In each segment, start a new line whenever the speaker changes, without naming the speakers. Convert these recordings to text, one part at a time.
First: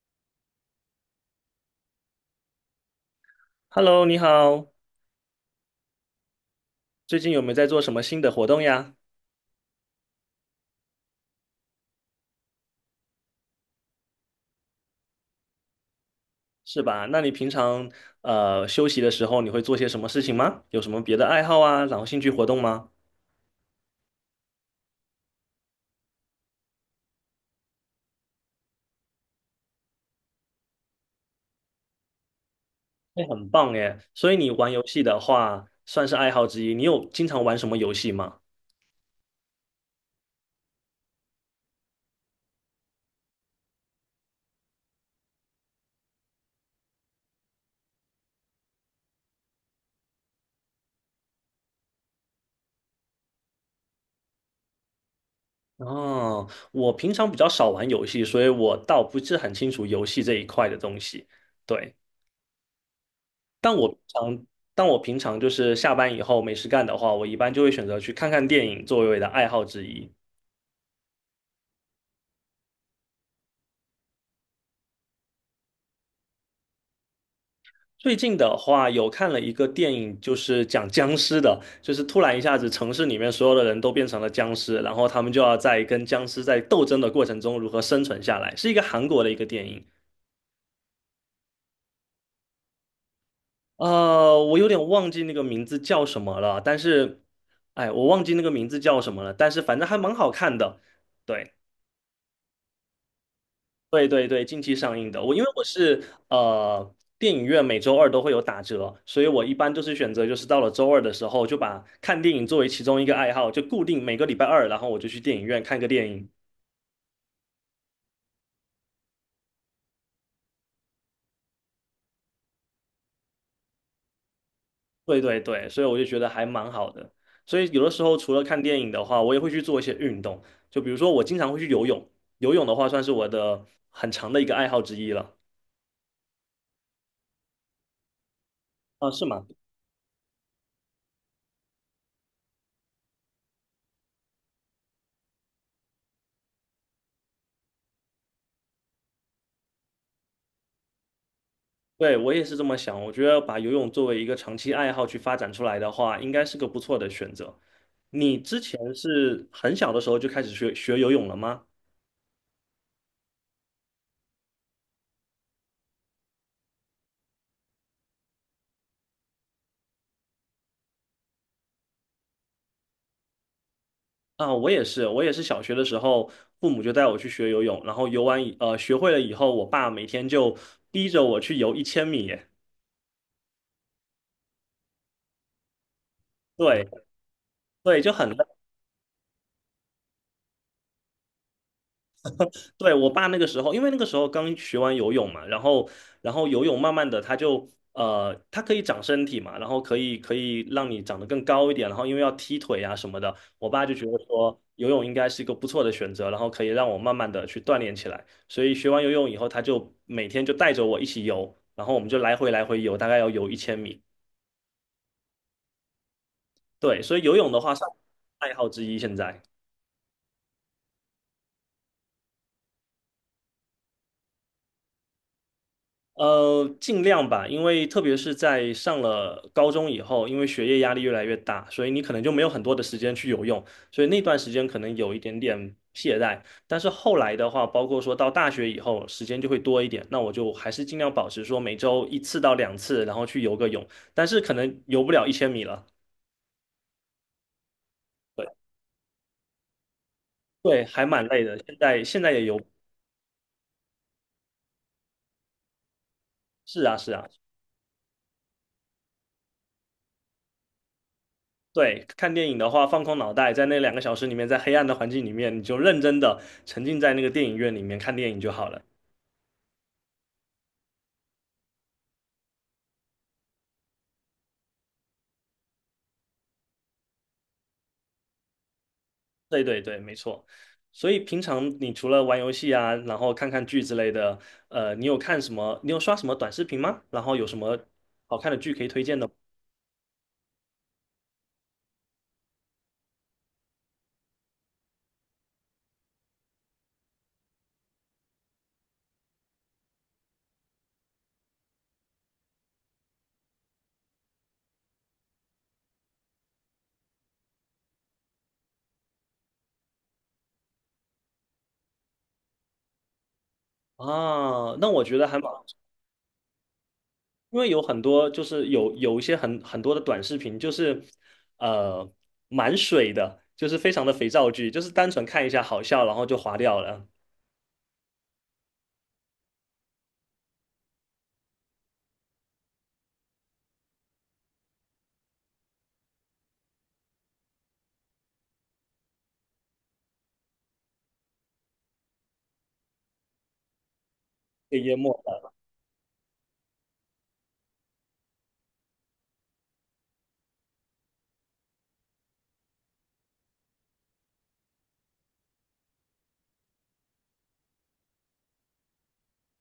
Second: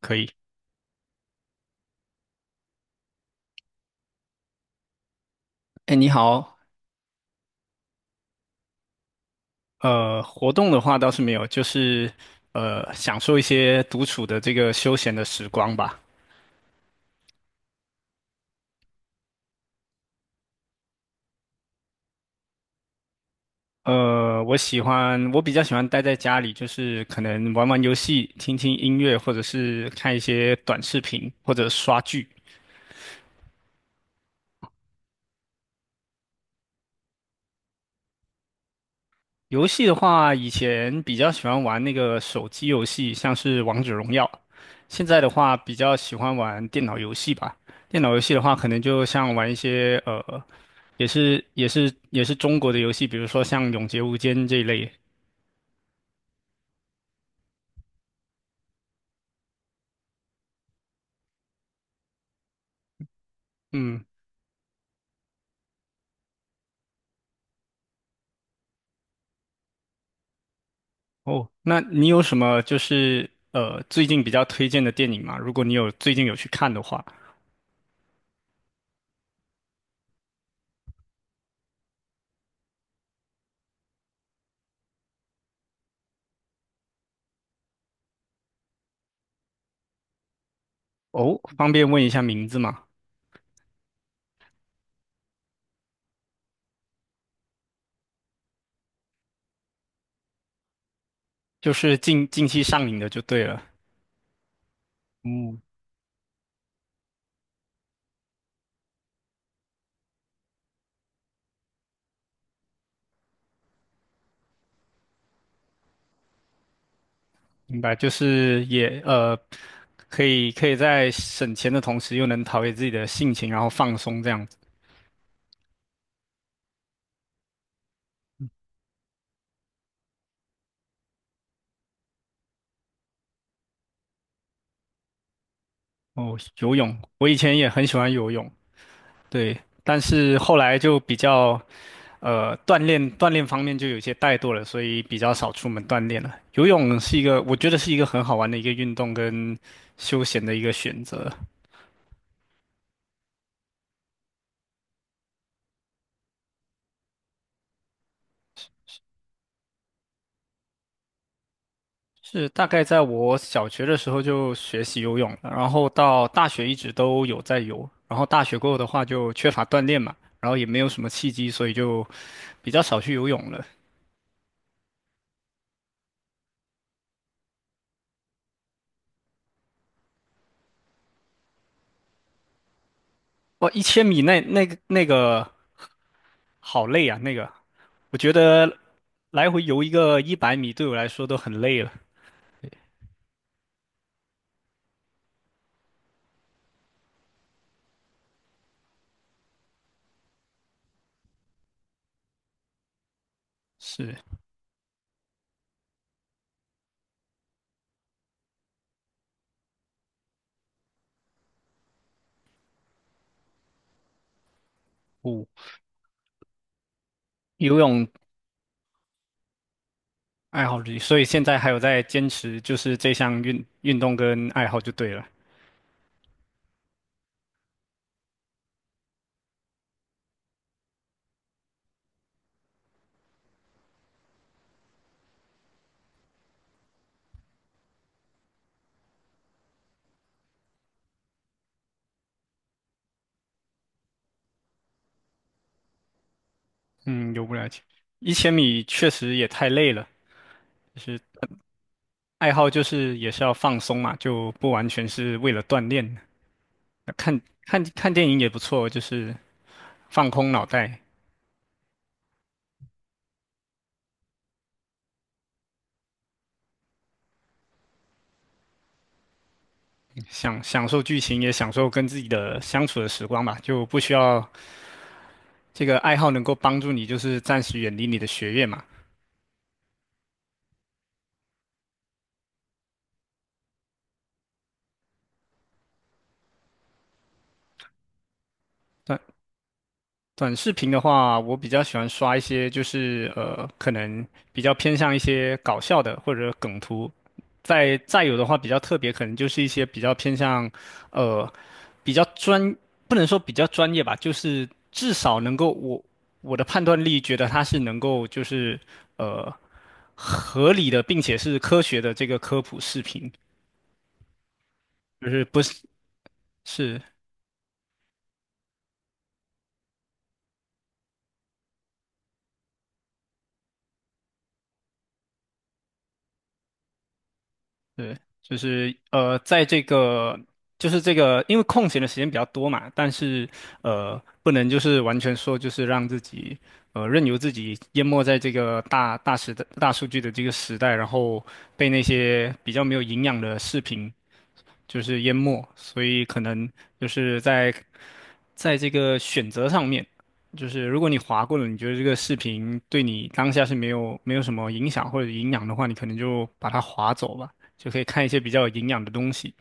可以。
Hello，你好，
哎，你好。
最近有没有在做什么新的活动呀？
活动的话倒是没有，就是享受一些独处的这个休闲的时光吧。
是吧？那你平常休息的时候，你会做些什么事情吗？有什么别的爱好啊，然后兴趣活动吗？
我比较喜欢待在家里，就是可能玩玩游戏、听听音乐，或者是看一些短视频，或者刷剧。
哎，很棒耶！所以你玩游戏的话，算是爱好之一。你有经常玩什么游戏吗？
游戏的话，以前比较喜欢玩那个手机游戏，像是《王者荣耀》。现在的话，比较喜欢玩电脑游戏吧。电脑游戏的话，可能就像玩一些也是中国的游戏，比如说像《永劫无间》这一类。
哦，我平常比较少玩游戏，所以我倒不是很清楚游戏这一块的东西。对，
嗯。
但我平常就是下班以后没事干的话，我一般就会选择去看看电影作为我的爱好之一。
哦，那你有什么最近比较推荐的电影吗？如果你有最近有去看的话，
最近的话，有看了一个电影，就是讲僵尸的，就是突然一下子城市里面所有的人都变成了僵尸，然后他们就要在跟僵尸在斗争的过程中如何生存下来，是一个韩国的一个电影。
哦，方便问一下名字吗？
我有点忘记那个名字叫什么了，但是，哎，我忘记那个名字叫什么了，但是反正还蛮好看的。对。
就是近期上映的就对了。
对对对，近期上映的。我因为
嗯，
我是电影院每周二都会有打折，所以我一般都是选择就是到了周二的时候就把看电影作为其中一个爱好，就固定每个礼拜二，然后我就去电影院看个电影。
明白，就是也呃，可以在省钱的同时，又能陶冶自己的性情，然后放松这样子。
对对对，所以我就觉得还蛮好的。所以有的时候除了看电影的话，我也会去做一些运动，就比如说我经常会去游泳，游泳的话算是我的很长的一个爱好之一了。
哦，游泳，我以前也很喜欢游泳。
啊，是吗？
对，但是后来就比较锻炼方面就有些怠惰了，所以比较少出门锻炼了。游泳是一个，我觉得是一个很好玩的一个运动跟休闲的一个选择。
对，我也是这么想。我觉得把游泳作为一个长期爱好去发展出来的话，应该是个不错的选择。你之前是很小的时候就开始学游泳了吗？
是大概在我小学的时候就学习游泳了，然后到大学一直都有在游，然后大学过后的话就缺乏锻炼嘛，然后也没有什么契机，所以就比较少去游泳了。
啊，我也是，我也是小学的时候，父母就带我去学游泳，然后游完学会了以后，我爸每天就逼着我去游一千米耶。
哇，一千米，那个
对。
好累啊，那个
对，就
我
很
觉
累。
得来回游一个100米对我来说都很累了。
对，我爸那个时候，因为那个时候刚学完游泳嘛，然后游泳慢慢的他就它可以长身体嘛，然后可以让你长得更高一点，然后因为要踢腿啊什么的，我爸就觉得
是，
说游泳应该是一个不错的选择，然后可以让我慢慢的去锻炼起来，所以学完游泳以后，他就每天就带着我一起游，然后我们就来回来回游，大概要游一千米。
五
对，所以游泳的话
游
算
泳，
爱好之一现在。
爱好之一，所以现在还有在坚持，就是这项运动跟爱好就对了。
尽量吧，因为特别是在上了高中以后，因为学业压力越来越大，所以你可能就没有很多的时间去游泳，所以那段时间可能有一点点懈怠。但是后来的话，包括说到大学以后，时间就会多一点，那我就还是尽量保持说每周一次到两次，然后去游个泳，但是可能游不了一千米了。
嗯，游不了解，一
对，
千米确实也太累了。
对，还
是。
蛮累的，现在也
爱
游。
好就是也是要放松嘛，就不完全是为了锻炼。
是啊，是啊，
看看看电影也不错，就是放空脑袋，
对，看电影的话，放空脑袋，在那两个小时里面，在黑暗的环境里面，你就认真的沉浸在那个电影院里面看电影就好了。
享受剧情，也享受跟自己的相处的时光吧。就不需要，这个爱好能够帮助你，就是暂时远离你的学业嘛。
对对对，没错。所以平常你除了玩游戏啊，然后看看剧之类的，你有看什么？你有刷什么短视频吗？然后有什么好看的剧可以推荐的吗？
但短视频的话，我比较喜欢刷一些，可能比较偏向一些搞笑的或者梗图。再有的话，比较特别，可能就是一些比较偏向，呃，比较专，不能说比较专业吧，就是至少能够我的判断力觉得它是能够呃合理的，并且是科学的这个科普视频，
啊，那我觉得
就
还
是
蛮，
不是是
因为有很多就是有一些很多的短视频，就是呃蛮水的，就是非常的肥皂剧，就是单纯看一下好笑，然后就划掉了，
对。在这个就是这个，因为空闲的时间比较多嘛，但是不能就是完全说就是让自己任由自己淹没在这个大时代大数据的这个时代，然后被那些比较没有营养的视频
被淹
就
没。
是淹没，所以可能就是在。在这个选择上面，就是如果你划过了，你觉得这个视频对你当下是没有什么影响或者营养的话，你可能就把它划走吧，就可以看一些比较有营养的东西。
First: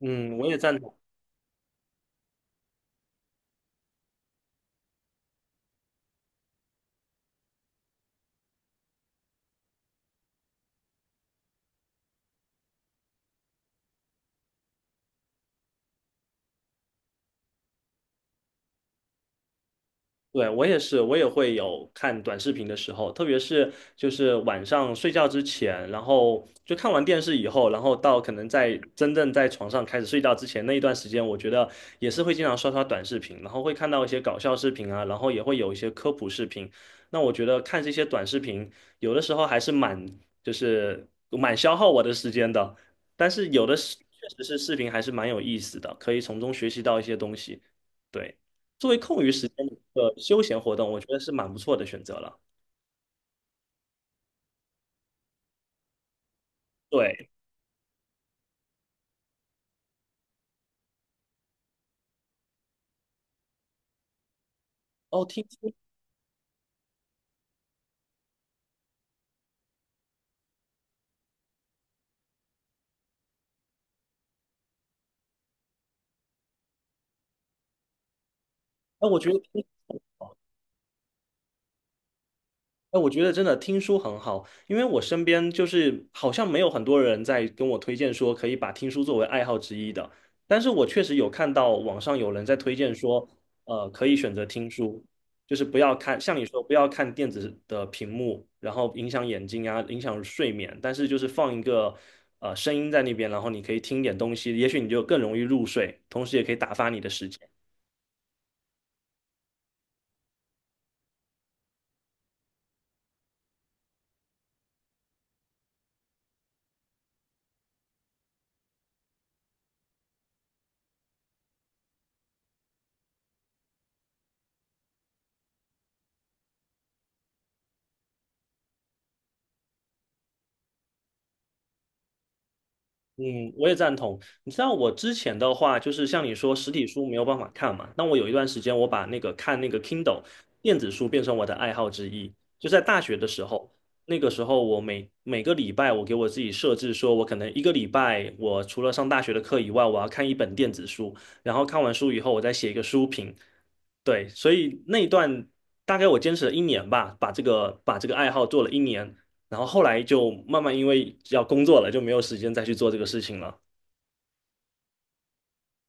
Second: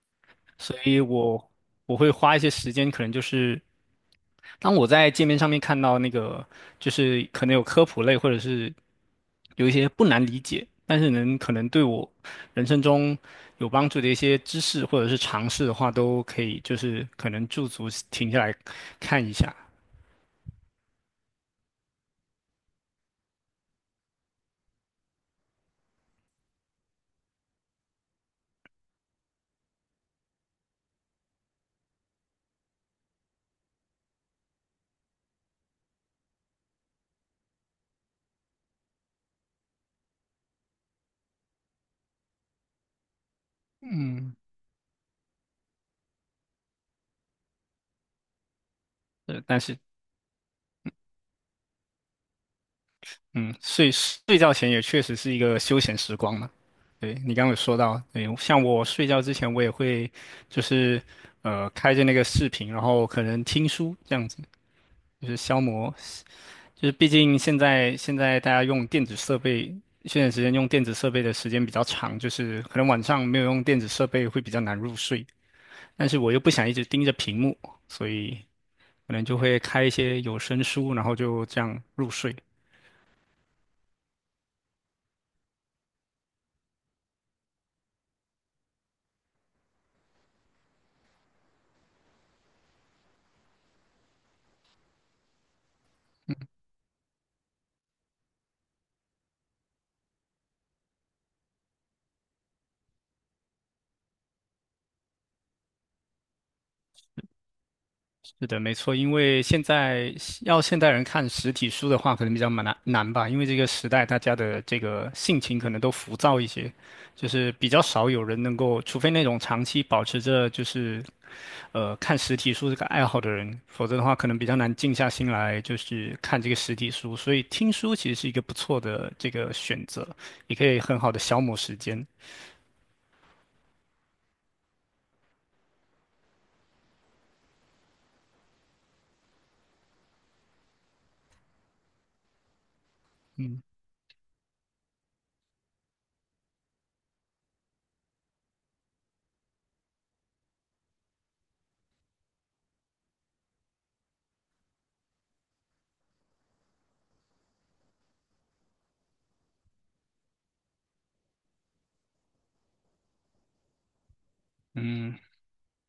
嗯，我也
所
赞同。
以我会花一些时间，可能就是当我在界面上面看到那个，就是可能有科普类，或者是有一些不难理解，但是可能对我人生中有帮助的一些知识或者是尝试的话，都可以就是可能驻足停下来看一下。
对，我也是，我也会有看短视频的时候，特别是就是晚上睡觉之前，然后就看完电视以后，然后到可能在真正在床上开始睡觉之前那一段时间，我觉得也是会经常刷刷短视频，然后会看到一些搞笑视频啊，然后也会有一些科普视频。那我觉得看这些短视频，有的时候还是蛮就是蛮消耗我的时间的，但是有的是确
嗯，
实是视频还是蛮有意思的，可以从中学习到一些东西。对。作为空余时间
但
的一
是
个休闲活动，我觉得是蛮不错的选择了。
嗯，睡觉前也确实是一个休闲时光嘛。对，
对，
你刚刚有说到，对，像我睡觉之前，我也会就是开着那个视频，然后可能听书这样子，
哦，
就是
听
消
说，
磨，就是毕竟现在大家用电子设备，现在时间用电子设备的时间比较长，就是可能晚上没有用电子设备会比较难入睡，但是我又不想一直盯着屏幕，所以
哎，
可
我
能
觉得
就会
听
开一些有声书，然后就这样入睡。
哎，我觉得真的听书很好，因为我身边就是好像没有很多人在跟我推荐说可以把听书作为爱好之一的，但是我确实有看到网上有人在推荐说，可以选择听书，就是不要看，像你说不要看电子的屏幕，然后影响眼睛啊，影响睡眠，但是就是放一个声音在那边，然后你可以听点东西，也许你就更容易入睡，同时也可以打发你的时间。
是的，没错，因为现在要现代人看实体书的话，可能比较蛮难吧，因为这个时代大家的这个性情可能都浮躁一些，就是比较少有人能够，除非那种长期保持着就是看实体书这个爱好的人，否则的话可能比较难静下心来就是看这个实体书，所以听书其实是一个不错的这个选择，也可以很好的消磨时间。
嗯，我也赞同。你知道我之前的话，就是像你说实体书没有办法看嘛，那我有一段时间我把那个看那个 Kindle 电子书变成我的爱好之一。就在大学的时
嗯
候，那个时候我每个礼拜我给我自己设置说，我可能一个礼拜我除了上大学的课以外，我要看一本电子书，然后看完书以后我再写一个书评。对，所以那一段大概我坚持了一年吧，把这个把这个爱好做了一年。然后后来就慢慢因为要工作了，就没有时间再去做这个事情了。
嗯，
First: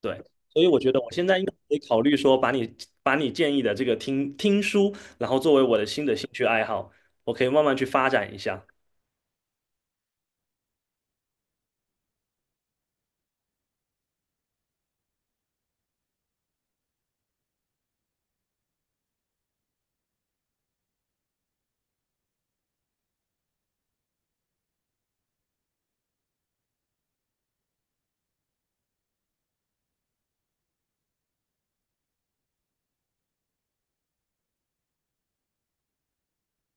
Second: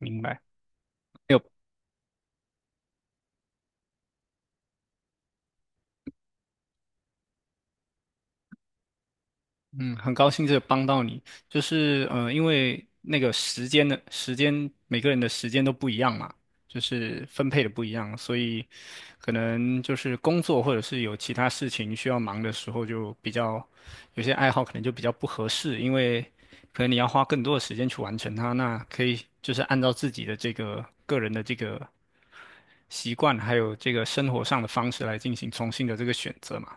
对，
白。
所以我觉得我现在应该可以考虑说，把你建议的这个听书，然后作为我的新的兴趣爱好，我可以慢慢去发展一下。
嗯，很高兴这帮到你，因为时间，每个人的时间都不一样嘛，就是分配的不一样，所以可能就是工作或者是有其他事情需要忙的时候，就比较有些爱好可能就比较不合适，因为可能你要花更多的时间去完成它，那可以就是按照自己的这个个人的这个习惯，还有这个生活上的方式来进行重新的这个选择嘛。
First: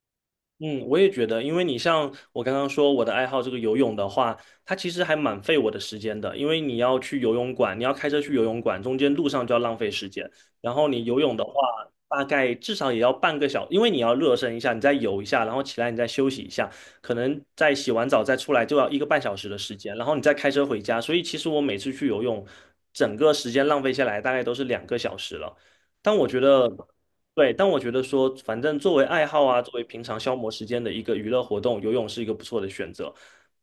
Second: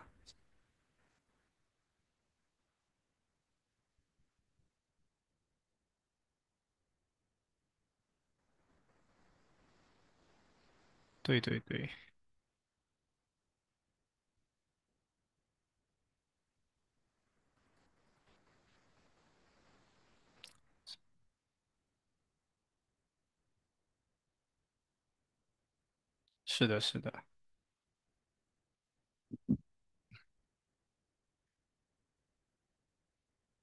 嗯，我也觉得，因为你像我刚刚说我的爱好这个游泳的话，它其实还蛮费我的时间的，因为你要去游泳馆，你要开车去游泳馆，中间路上就要浪费时间。然后你游泳
对
的话，
对对。
大概至少也要半个小因为你要热身一下，你再游一下，然后起来你再休息一下，可能再洗完澡再出来就要一个半小时的时间，然后你再开车回家。所以其实我每次去游泳，整个时间浪费下来大概都是两个小时了。但我觉得。
是的，是的，
对，但我觉得说，反正作为爱好啊，作为平常消磨时间的一个娱乐活动，游泳是一个不错的选择。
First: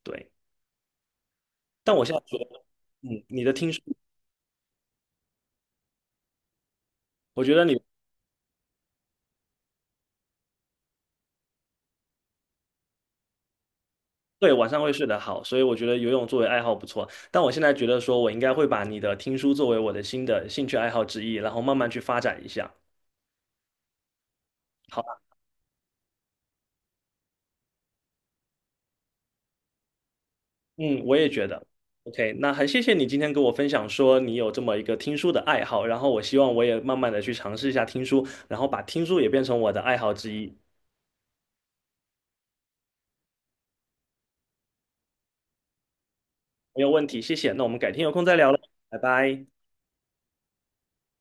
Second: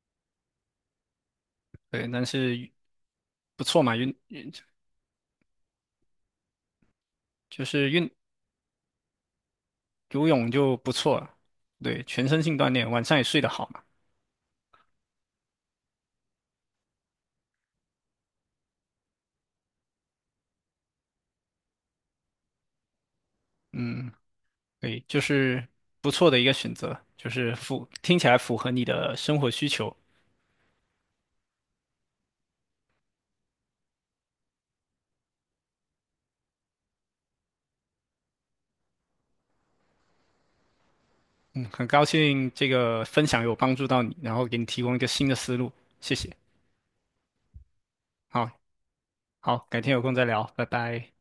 对，但我
对，
现在
但
觉得，
是
嗯，你的
不
听说，
错嘛，
我觉
就
得你
是运游泳就不错，对，全身性锻炼，晚上也睡得好嘛。
对晚上会睡得好，所以我觉得游泳作为爱好不错。但我现在觉得说，我应该会把你的听书作为我的新的兴趣爱好之一，然后慢慢去发展一下。
嗯，对，
好吧，
就是不错的一个选择，就是听起来符合你的生活需求。
嗯，我也觉得。OK，那很谢谢你今天跟我分享说你有这么一个听书的爱好，然后我希望我也慢慢的去尝试一下听书，然后把听书也变成我的爱好之一。
嗯，很高兴这个分享有帮助到你，然后给你提供一个新的思路，谢谢。
没有问题，谢谢。那我们改天有空再
好。
聊了，拜拜。
好，改天有空再聊，拜拜。